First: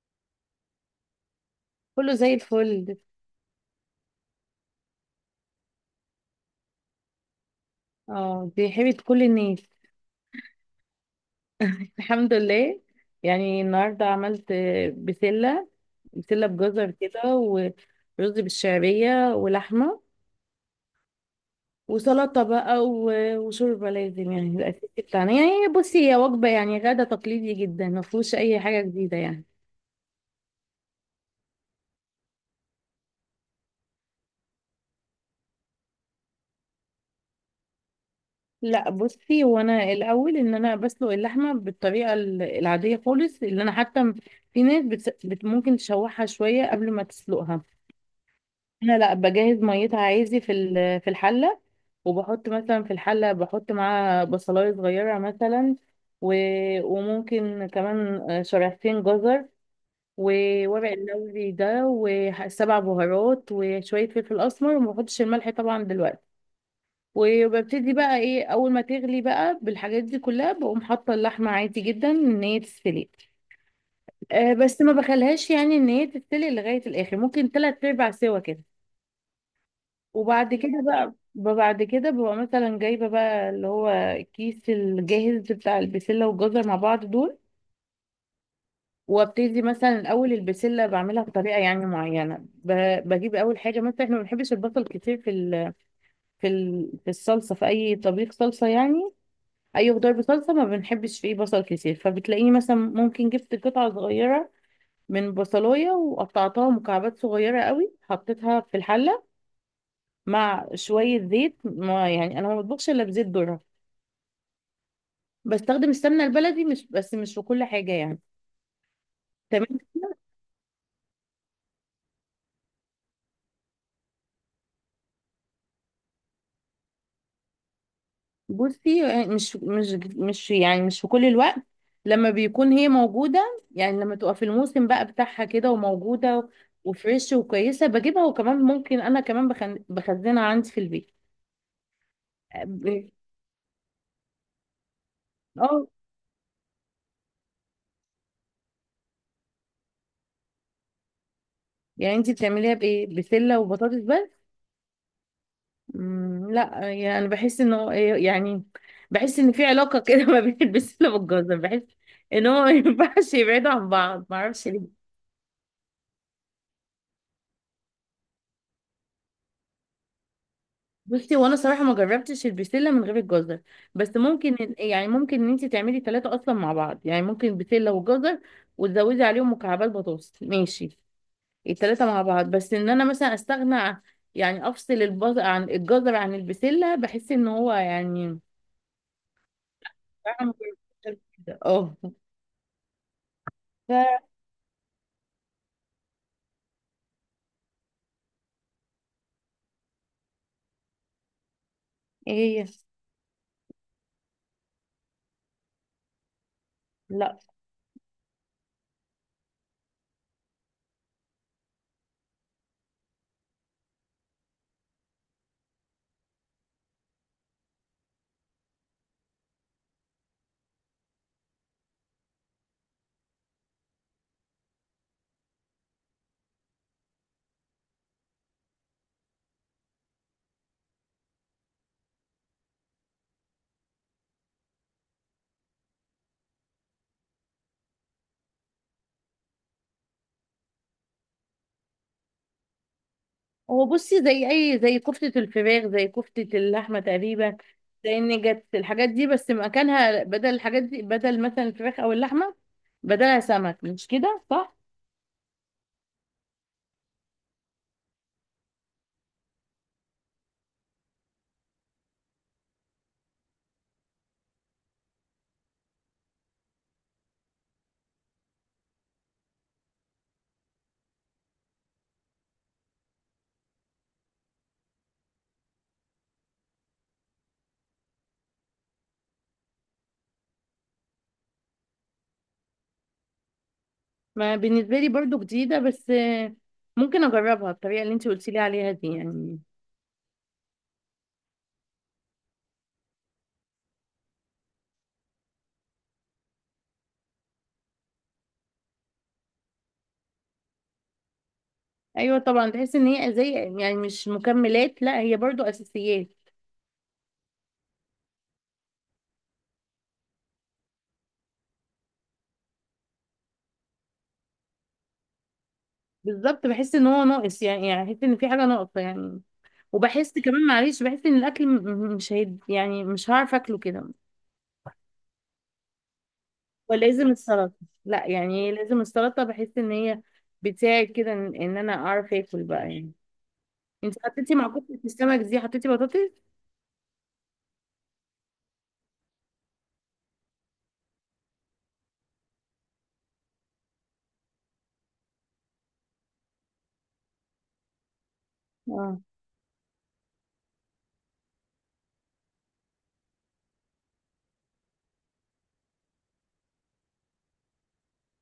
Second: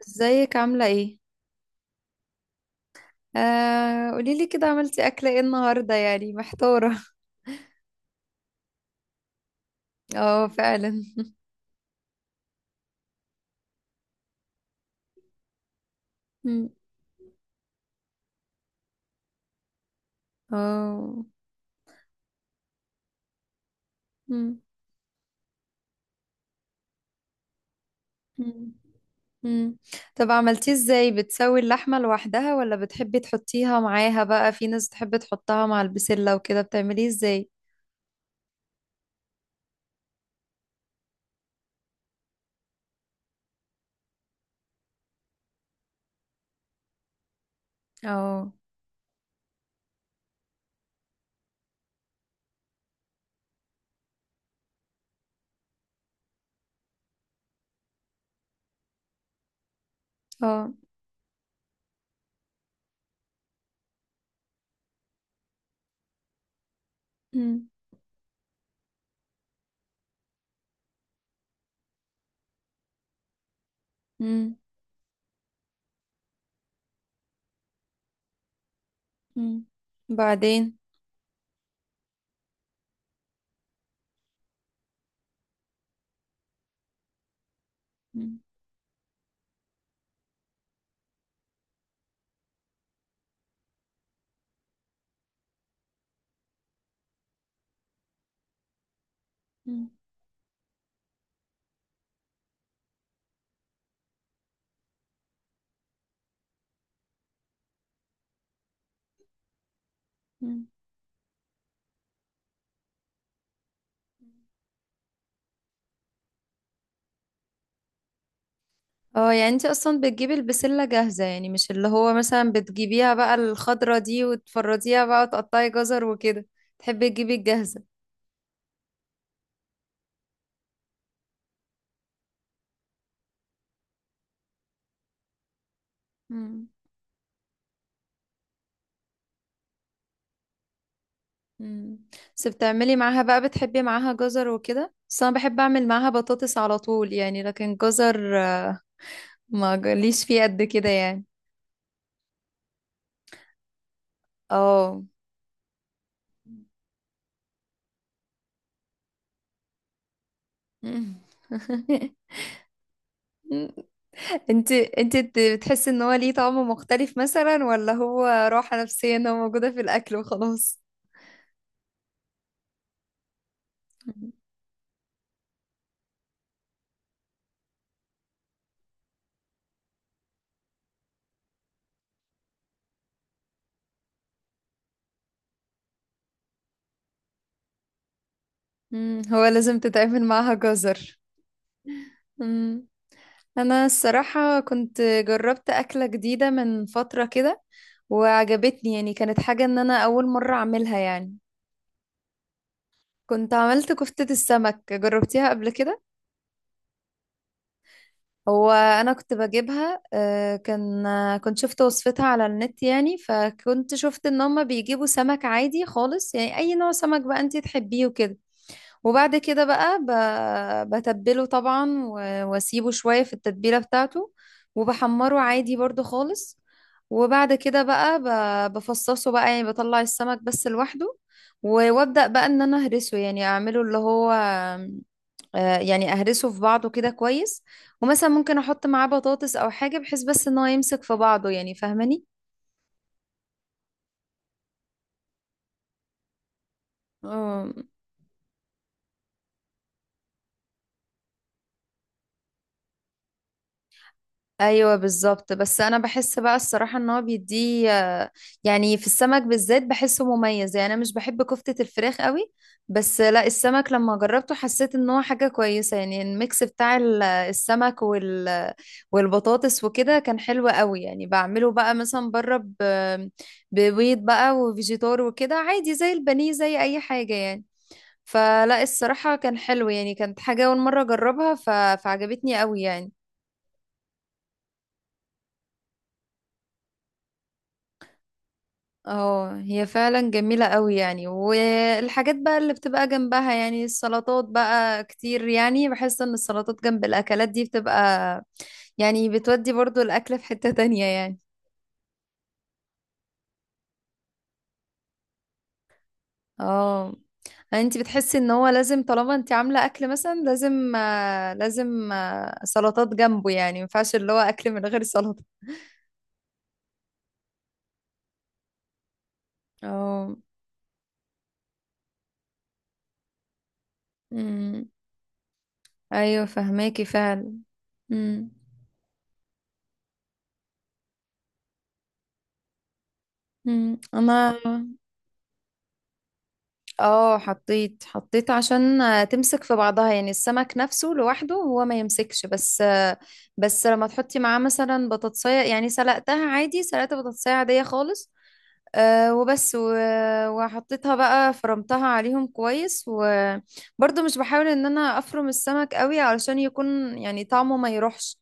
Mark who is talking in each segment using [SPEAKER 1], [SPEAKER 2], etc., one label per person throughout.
[SPEAKER 1] ازيك عاملة ايه؟
[SPEAKER 2] كله زي الفل.
[SPEAKER 1] آه، قوليلي كده عملتي أكلة ايه النهاردة، يعني محتارة.
[SPEAKER 2] اه، دي حبيبة كل الناس.
[SPEAKER 1] اه، فعلا.
[SPEAKER 2] الحمد لله. يعني النهاردة عملت بسلة بسلة
[SPEAKER 1] مم.
[SPEAKER 2] بجزر كده، ورز بالشعرية ولحمة
[SPEAKER 1] اه.
[SPEAKER 2] وسلطة بقى، وشوربة. لازم يعني
[SPEAKER 1] مم.
[SPEAKER 2] الأساسي بتاعنا. يعني بصي، هي وجبة يعني غدا تقليدي جدا، ما فيهوش أي
[SPEAKER 1] مم.
[SPEAKER 2] حاجة جديدة يعني.
[SPEAKER 1] مم. طب عملتيه ازاي؟ بتسوي اللحمة لوحدها ولا بتحبي تحطيها معاها بقى؟ في ناس بتحب تحطها مع البسلة وكده، بتعمليه ازاي؟
[SPEAKER 2] لا بصي، وانا الاول ان انا بسلق اللحمه بالطريقه العاديه خالص، اللي انا حتى في ناس ممكن تشوحها شويه قبل ما تسلقها.
[SPEAKER 1] اه.
[SPEAKER 2] انا لا، بجهز ميتها عادي في في الحله، وبحط مثلا في الحله، بحط معاها بصلايه صغيره مثلا، و... وممكن كمان شريحتين جزر،
[SPEAKER 1] اه.
[SPEAKER 2] وورق اللوزي ده وسبع بهارات وشويه فلفل اسمر، وما بحطش الملح طبعا دلوقتي.
[SPEAKER 1] مم.
[SPEAKER 2] وببتدي بقى ايه، اول ما تغلي بقى بالحاجات دي كلها، بقوم حاطه اللحمه عادي جدا ان هي تستوي. أه
[SPEAKER 1] مم.
[SPEAKER 2] بس ما بخليهاش يعني ان هي تستوي لغايه الاخر، ممكن تلات ارباع سوا كده.
[SPEAKER 1] مم.
[SPEAKER 2] وبعد
[SPEAKER 1] بعدين.
[SPEAKER 2] كده بقى، بعد كده ببقى مثلا جايبة بقى اللي هو الكيس الجاهز بتاع البسلة والجزر مع بعض دول.
[SPEAKER 1] مم.
[SPEAKER 2] وابتدي مثلا الاول البسله، بعملها بطريقه يعني معينه، بجيب اول حاجه. مثلا احنا ما بنحبش البصل كتير في ال في ال في الصلصه، في اي طبيخ صلصه يعني،
[SPEAKER 1] مم.
[SPEAKER 2] اي خضار بصلصه ما بنحبش فيه بصل كتير. فبتلاقيني مثلا ممكن جبت قطعه صغيره من بصلايه، وقطعتها مكعبات صغيره قوي، حطيتها في الحله
[SPEAKER 1] مم.
[SPEAKER 2] مع شويه زيت. ما يعني انا ما بطبخش الا بزيت ذره، بستخدم السمنه البلدي مش بس، مش في كل حاجه يعني.
[SPEAKER 1] اه، يعني انت
[SPEAKER 2] تمام.
[SPEAKER 1] اصلا بتجيبي البسلة جاهزة، يعني مش اللي هو مثلا بتجيبيها بقى الخضرة دي وتفرديها بقى وتقطعي جزر وكده. تحبي تجيبي الجاهزة؟
[SPEAKER 2] بصي يعني، مش يعني مش في كل الوقت. لما بيكون هي موجوده، يعني لما تبقى في الموسم بقى بتاعها كده وموجوده
[SPEAKER 1] مم.
[SPEAKER 2] وفريش وكويسه، بجيبها. وكمان ممكن انا كمان بخزنها عندي في البيت.
[SPEAKER 1] مم. بس
[SPEAKER 2] آه،
[SPEAKER 1] بتعملي
[SPEAKER 2] ب-
[SPEAKER 1] معاها بقى، بتحبي معاها جزر وكده، بس انا بحب
[SPEAKER 2] اه،
[SPEAKER 1] اعمل معاها بطاطس على طول يعني، لكن جزر ما جاليش فيه قد كده يعني.
[SPEAKER 2] يعني انتي بتعمليها بايه؟ بسله وبطاطس بس؟
[SPEAKER 1] اه.
[SPEAKER 2] لا، يعني انا بحس ان هو يعني بحس ان في علاقه كده ما بين البسله
[SPEAKER 1] مم.
[SPEAKER 2] والجزر. بحس ان هو ما ينفعش يبعدوا عن بعض، ما اعرفش.
[SPEAKER 1] انت بتحسي ان هو ليه طعم مختلف مثلا، ولا هو راحة نفسية ان هو موجودة في الاكل وخلاص؟
[SPEAKER 2] بصي، وانا صراحه ما جربتش البسله من غير الجزر. بس ممكن يعني ممكن ان انت تعملي ثلاثه اصلا مع بعض. يعني ممكن بسله وجزر، وتزودي عليهم مكعبات بطاطس ماشي، الثلاثه مع بعض. بس ان انا مثلا يعني افصل البز عن الجزر عن البسله، بحس ان هو يعني.
[SPEAKER 1] مم، هو لازم تتعامل
[SPEAKER 2] صراحة ما
[SPEAKER 1] معاها
[SPEAKER 2] جربتش
[SPEAKER 1] جزر.
[SPEAKER 2] قبل كده. اه.
[SPEAKER 1] مم. انا
[SPEAKER 2] ف
[SPEAKER 1] الصراحة كنت جربت أكلة جديدة من فترة كده وعجبتني، يعني كانت حاجة ان انا اول مرة اعملها يعني.
[SPEAKER 2] ايه هي؟
[SPEAKER 1] كنت عملت كفتة السمك، جربتيها قبل كده؟
[SPEAKER 2] لا
[SPEAKER 1] هو انا كنت بجيبها، كان، كنت شفت وصفتها على النت، يعني فكنت شفت ان هما بيجيبوا سمك عادي خالص، يعني اي نوع سمك بقى انتي تحبيه وكده. وبعد كده بقى بتبله طبعا واسيبه شوية في التتبيلة بتاعته، وبحمره عادي برضو خالص. وبعد كده بقى بفصصه بقى، يعني بطلع السمك بس لوحده، وابدأ بقى ان انا اهرسه، يعني اعمله اللي هو يعني اهرسه في بعضه كده كويس. ومثلا ممكن احط معاه بطاطس او حاجة، بحيث بس ان هو يمسك في بعضه يعني.
[SPEAKER 2] هو بصي زي اي زي كفتة الفراخ زي كفتة اللحمة تقريبا،
[SPEAKER 1] فاهماني؟
[SPEAKER 2] زي النجت الحاجات دي. بس مكانها بدل الحاجات دي، بدل مثلا الفراخ او اللحمة، بدلها سمك. مش كده صح؟
[SPEAKER 1] ايوه بالظبط، بس انا بحس بقى الصراحه ان هو بيديه يعني في السمك بالذات بحسه مميز، يعني انا مش بحب كفته الفراخ قوي. بس لا، السمك لما جربته حسيت ان هو حاجه كويسه، يعني الميكس بتاع السمك والبطاطس وكده كان حلو قوي يعني. بعمله بقى مثلا بره، ببيض بقى وفيجيتار وكده عادي، زي البانيه زي اي حاجه يعني. فلا الصراحه كان حلو يعني، كانت حاجه اول مره اجربها فعجبتني قوي يعني.
[SPEAKER 2] ما بالنسبة لي برضو جديدة، بس ممكن اجربها الطريقة اللي انت قلتي لي عليها دي
[SPEAKER 1] اه،
[SPEAKER 2] يعني.
[SPEAKER 1] هي فعلا جميلة قوي يعني. والحاجات بقى اللي بتبقى جنبها يعني السلطات بقى كتير، يعني بحس ان السلطات جنب الاكلات دي بتبقى، يعني بتودي برضو الاكل في حتة تانية يعني.
[SPEAKER 2] ايوه طبعا، تحس ان هي زي يعني مش مكملات، لا هي برضو اساسيات.
[SPEAKER 1] اه. انت بتحسي ان هو لازم طالما انت عاملة اكل مثلا، لازم سلطات جنبه، يعني ما ينفعش اللي هو اكل من غير سلطة؟
[SPEAKER 2] بالظبط، بحس ان هو ناقص يعني، يعني بحس ان في حاجة ناقصة يعني. وبحس
[SPEAKER 1] اه.
[SPEAKER 2] كمان معلش، بحس ان الاكل مش هيد يعني، مش هعرف اكله كده.
[SPEAKER 1] أمم. ايوه فهماكي
[SPEAKER 2] ولازم
[SPEAKER 1] فعلا.
[SPEAKER 2] السلطة، لا
[SPEAKER 1] أمم.
[SPEAKER 2] يعني إيه، لازم السلطة. بحس ان هي بتساعد كده ان إن انا اعرف اكل بقى يعني.
[SPEAKER 1] أمم.
[SPEAKER 2] انت حطيتي
[SPEAKER 1] انا.
[SPEAKER 2] مع كفتة السمك دي حطيتي بطاطس؟
[SPEAKER 1] اه، حطيت عشان تمسك في بعضها، يعني السمك نفسه لوحده هو ما يمسكش، بس بس لما تحطي معاه مثلا بطاطساية، يعني سلقتها عادي، سلقت بطاطساية عادية خالص.
[SPEAKER 2] اه.
[SPEAKER 1] أه وبس وحطيتها بقى، فرمتها عليهم كويس، وبرضه مش بحاول ان انا افرم السمك قوي علشان يكون يعني طعمه ما يروحش.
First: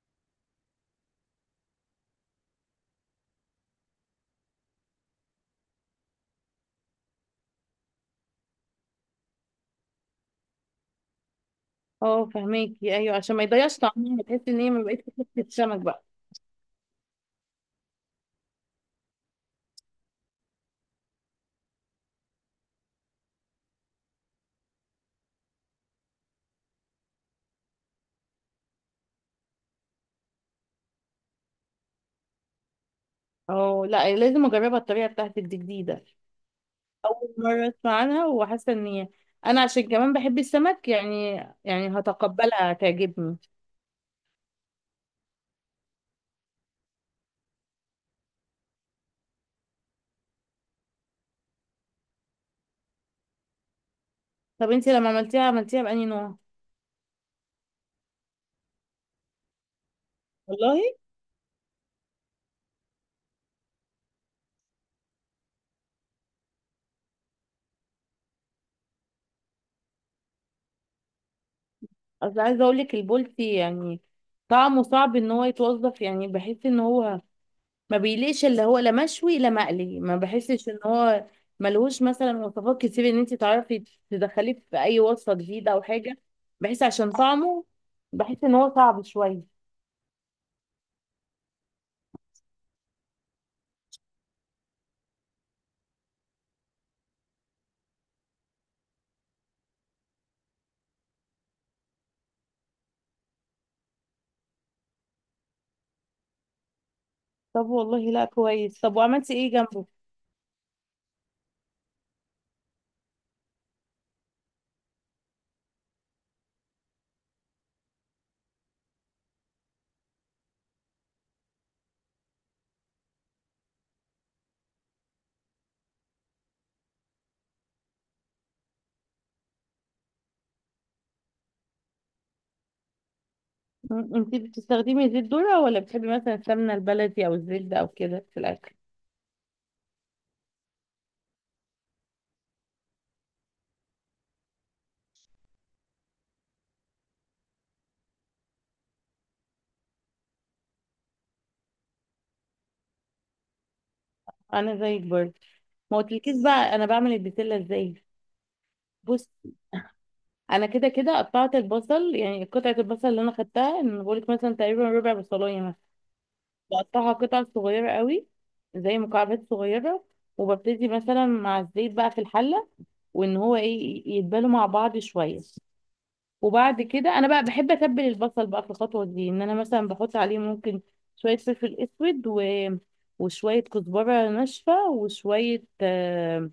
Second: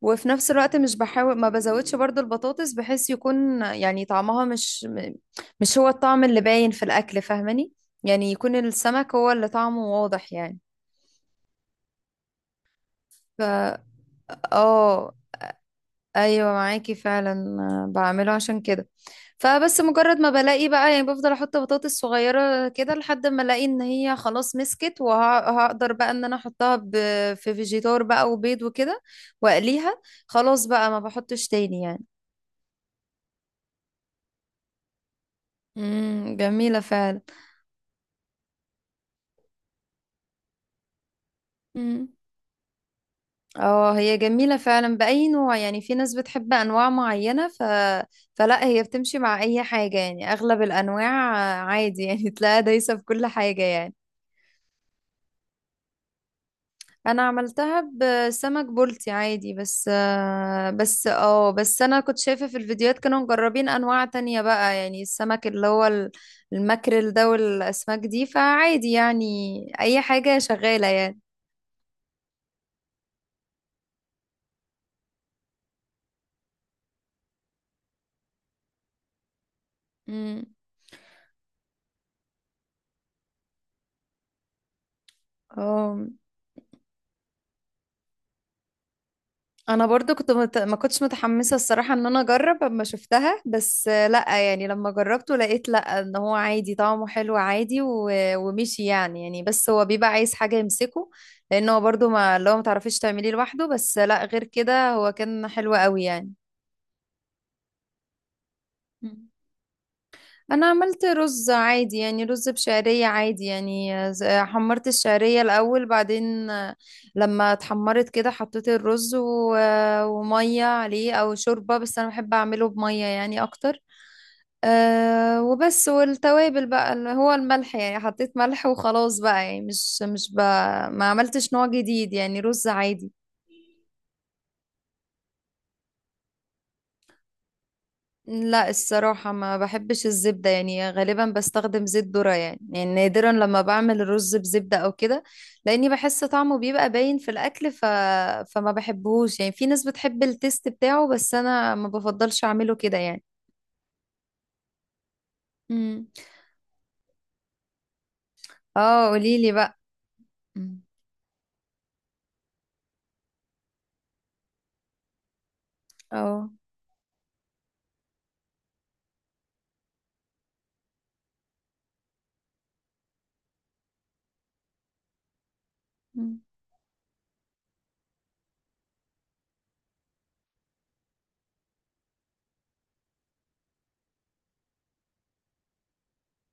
[SPEAKER 1] وفي نفس الوقت مش بحاول، ما بزودش برضه البطاطس بحيث يكون يعني طعمها مش مش هو الطعم اللي باين في الاكل. فاهماني؟ يعني يكون السمك هو اللي طعمه واضح يعني.
[SPEAKER 2] اه فهماكي، ايوه عشان
[SPEAKER 1] ف
[SPEAKER 2] ما يضيعش طعمها، تحس ان هي ما بقتش
[SPEAKER 1] اه.
[SPEAKER 2] كفتة سمك بقى.
[SPEAKER 1] ايوه معاكي فعلا. بعمله عشان كده، فبس مجرد ما بلاقي بقى، يعني بفضل احط بطاطس صغيره كده لحد ما الاقي ان هي خلاص مسكت، وهقدر بقى ان انا احطها في فيجيتار بقى وبيض وكده، واقليها. خلاص بقى ما بحطش تاني يعني.
[SPEAKER 2] اه، لا لازم اجربها الطريقة بتاعتك دي جديدة.
[SPEAKER 1] جميله فعلا.
[SPEAKER 2] اول مرة اسمع عنها وحاسة ان هي، انا عشان كمان بحب السمك يعني، يعني
[SPEAKER 1] مم.
[SPEAKER 2] هتقبلها هتعجبني.
[SPEAKER 1] اه، هي جميله فعلا باي نوع يعني، في ناس بتحب انواع معينه فلا هي بتمشي مع اي حاجه، يعني اغلب الانواع عادي يعني. تلاقيها دايسه في كل حاجه يعني.
[SPEAKER 2] طب انت لما عملتيها عملتيها بأنهي نوع؟
[SPEAKER 1] انا عملتها بسمك بلطي عادي، بس آه،
[SPEAKER 2] والله
[SPEAKER 1] بس اه بس انا كنت شايفة في الفيديوهات كانوا مجربين انواع تانية بقى، يعني السمك اللي هو الماكريل ده والاسماك دي، فعادي يعني. اي حاجة شغالة يعني.
[SPEAKER 2] اصل عايزه اقول لك، البولتي يعني طعمه صعب ان هو يتوظف. يعني بحس ان هو ما بيليقش اللي هو لا مشوي لا مقلي، ما
[SPEAKER 1] مم.
[SPEAKER 2] بحسش ان هو ملهوش مثلا وصفات كتير ان انت تعرفي تدخليه في اي وصفه جديده او
[SPEAKER 1] اه،
[SPEAKER 2] حاجه. بحس عشان طعمه، بحس ان هو صعب شويه.
[SPEAKER 1] انا برضو كنت ما كنتش متحمسه الصراحه ان انا اجرب اما شفتها، بس لا يعني لما جربته لقيت لا، ان هو عادي طعمه حلو عادي ومشي يعني بس هو بيبقى عايز حاجه يمسكه، لان هو برضو ما اللي هو ما تعرفيش تعمليه لوحده، بس لا غير كده هو كان حلو قوي يعني.
[SPEAKER 2] طب والله لا كويس. طب وعملتي ايه جنبه؟
[SPEAKER 1] انا عملت رز عادي يعني، رز بشعرية عادي يعني، حمرت الشعرية الاول، بعدين لما اتحمرت كده حطيت الرز ومية عليه او شوربة، بس انا بحب اعمله بمية يعني اكتر. أه وبس، والتوابل بقى اللي هو الملح يعني، حطيت ملح وخلاص بقى، يعني مش بقى، ما عملتش نوع جديد يعني، رز عادي.
[SPEAKER 2] انت بتستخدمي زيت ذرة ولا بتحبي مثلا السمنه البلدي او الزبده او كده في
[SPEAKER 1] لا
[SPEAKER 2] الاكل؟
[SPEAKER 1] الصراحة ما بحبش الزبدة، يعني غالبا بستخدم زيت ذرة، يعني يعني نادرا لما بعمل الرز بزبدة أو كده، لأني بحس طعمه بيبقى باين في الأكل فما بحبهوش يعني، في ناس بتحب التيست بتاعه بس أنا ما بفضلش أعمله كده يعني.
[SPEAKER 2] انا زيك برضه. ما
[SPEAKER 1] امم.
[SPEAKER 2] قلتلكيش بقى انا بعمل البسله ازاي.
[SPEAKER 1] اه، قوليلي بقى.
[SPEAKER 2] انا
[SPEAKER 1] مم.
[SPEAKER 2] كده كده قطعت البصل، يعني قطعه البصل اللي انا خدتها ان بقولك مثلا تقريبا ربع بصلايه مثلا،
[SPEAKER 1] اه.
[SPEAKER 2] بقطعها قطع صغيره قوي، زي مكعبات صغيره. وببتدي مثلا مع الزيت بقى في الحله، وان هو ايه، يتبالوا مع بعض شويه.
[SPEAKER 1] مم.
[SPEAKER 2] وبعد كده انا بقى بحب اتبل البصل بقى في الخطوه دي، ان انا مثلا بحط عليه ممكن شويه فلفل اسود، وشويه كزبره ناشفه، وشويه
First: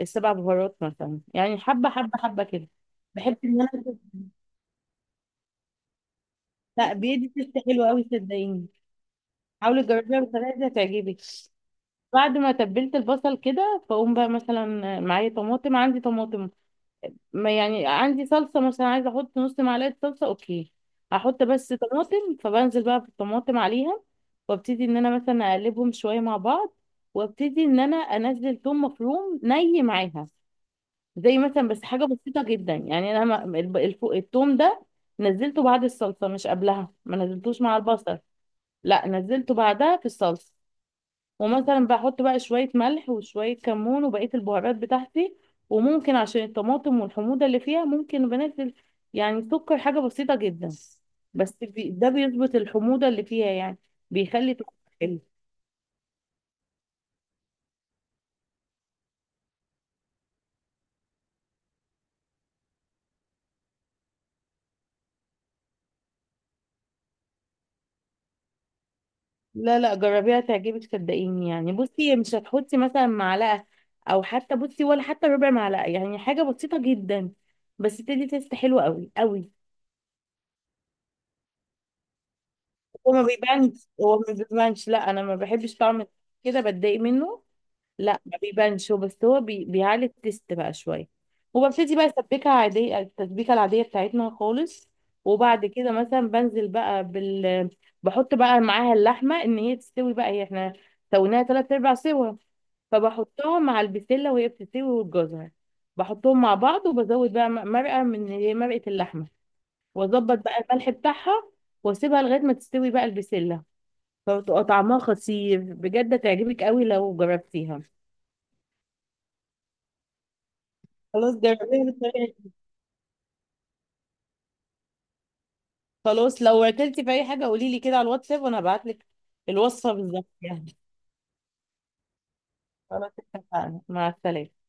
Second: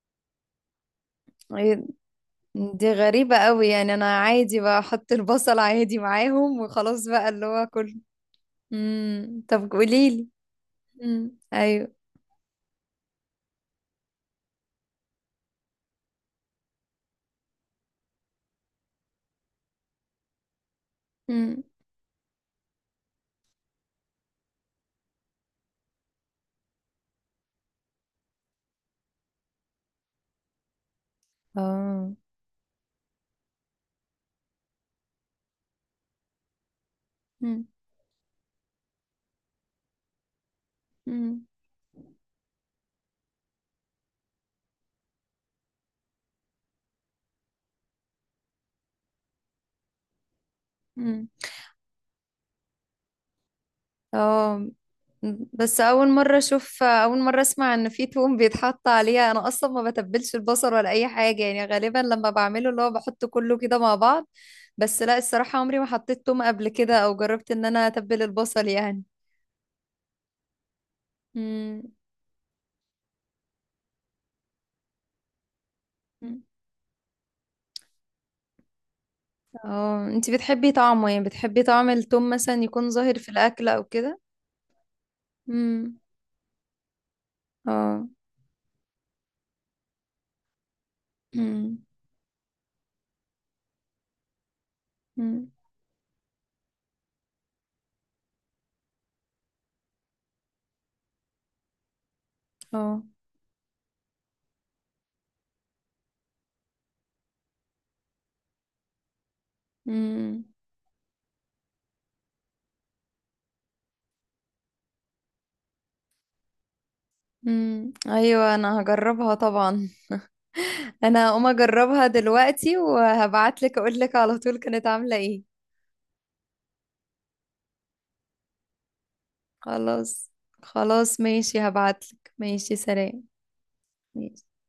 [SPEAKER 2] السبع بهارات مثلا، يعني
[SPEAKER 1] إيه،
[SPEAKER 2] حبه حبه حبه كده.
[SPEAKER 1] دي غريبة
[SPEAKER 2] بحب ان
[SPEAKER 1] قوي
[SPEAKER 2] انا،
[SPEAKER 1] يعني، أنا عادي بقى أحط البصل عادي معاهم
[SPEAKER 2] لا
[SPEAKER 1] وخلاص بقى
[SPEAKER 2] بيدي
[SPEAKER 1] اللي
[SPEAKER 2] تست
[SPEAKER 1] هو
[SPEAKER 2] حلوة
[SPEAKER 1] كله.
[SPEAKER 2] قوي صدقيني.
[SPEAKER 1] امم، طب
[SPEAKER 2] حاولي تجربيها
[SPEAKER 1] قوليلي.
[SPEAKER 2] بالطريقة دي هتعجبك.
[SPEAKER 1] امم، أيوه.
[SPEAKER 2] بعد ما تبلت البصل كده، فاقوم بقى مثلا، معايا طماطم، عندي طماطم ما يعني. عندي صلصة مثلا، عايزة احط نص معلقة صلصة اوكي، هحط
[SPEAKER 1] امم.
[SPEAKER 2] بس طماطم. فبنزل بقى في الطماطم عليها، وابتدي ان انا مثلا اقلبهم شوية مع بعض، وابتدي ان انا انزل ثوم مفروم ني معاها، زي مثلا، بس حاجة
[SPEAKER 1] اه.
[SPEAKER 2] بسيطة جدا يعني. انا الثوم ده نزلته بعد الصلصة، مش قبلها ما نزلتوش مع البصل، لا نزلته بعدها في الصلصه.
[SPEAKER 1] مم.
[SPEAKER 2] ومثلا بحط بقى شويه ملح وشويه كمون وبقيه البهارات بتاعتي. وممكن عشان الطماطم والحموضه اللي فيها، ممكن بنزل يعني سكر حاجه بسيطه جدا.
[SPEAKER 1] مم.
[SPEAKER 2] بس بي ده بيظبط الحموضه اللي فيها يعني، بيخلي
[SPEAKER 1] اه،
[SPEAKER 2] طعمها حلو.
[SPEAKER 1] بس اول مره اشوف، اول مره اسمع ان في توم بيتحط عليها، انا اصلا ما بتبلش البصل ولا اي حاجه يعني، غالبا لما بعمله اللي هو بحط كله كده مع بعض. بس لا الصراحه عمري ما حطيت توم قبل كده، او جربت ان انا اتبل البصل يعني.
[SPEAKER 2] لا لا جربيها تعجبك صدقيني. يعني
[SPEAKER 1] مم.
[SPEAKER 2] بصي مش هتحطي مثلا معلقه، او حتى بصي ولا حتى ربع معلقه، يعني
[SPEAKER 1] مم.
[SPEAKER 2] حاجه بسيطه جدا، بس تدي تيست حلو قوي قوي.
[SPEAKER 1] اه، انتي بتحبي طعمه يعني، بتحبي طعم التوم مثلا يكون
[SPEAKER 2] هو
[SPEAKER 1] ظاهر
[SPEAKER 2] ما
[SPEAKER 1] في الاكل او
[SPEAKER 2] بيبانش، هو
[SPEAKER 1] كده؟
[SPEAKER 2] ما بيبانش لا، انا ما بحبش
[SPEAKER 1] امم.
[SPEAKER 2] طعم كده بتضايق منه.
[SPEAKER 1] اه.
[SPEAKER 2] لا ما بيبانش هو، بس هو بيعلي التست بقى شويه.
[SPEAKER 1] امم.
[SPEAKER 2] وببتدي بقى اسبكها عاديه، التسبيكه العاديه بتاعتنا خالص.
[SPEAKER 1] امم.
[SPEAKER 2] وبعد كده مثلا بنزل بقى بحط بقى معاها اللحمه ان هي تستوي بقى، هي احنا سويناها تلات ارباع سوا.
[SPEAKER 1] اه.
[SPEAKER 2] فبحطها مع البسله وهي بتستوي، والجزر بحطهم مع بعض، وبزود بقى مرقه من اللي هي مرقه اللحمه، واظبط
[SPEAKER 1] امم.
[SPEAKER 2] بقى الملح بتاعها، واسيبها لغايه ما تستوي بقى البسله. فبتبقى طعمها خطير بجد، هتعجبك قوي لو جربتيها.
[SPEAKER 1] امم، ايوه، انا هجربها طبعا. انا
[SPEAKER 2] خلاص
[SPEAKER 1] هقوم
[SPEAKER 2] جربيها
[SPEAKER 1] اجربها
[SPEAKER 2] بالطريقة دي.
[SPEAKER 1] دلوقتي وهبعتلك اقولك على طول كانت عاملة ايه.
[SPEAKER 2] خلاص لو اكلتي في اي حاجه قولي لي كده على الواتساب، وانا هبعت لك الوصفه بالظبط
[SPEAKER 1] خلاص.
[SPEAKER 2] يعني.
[SPEAKER 1] خلاص، ماشي، هبعتلك. ماشي،
[SPEAKER 2] خلاص
[SPEAKER 1] سلام.
[SPEAKER 2] اتفقنا، مع السلامه.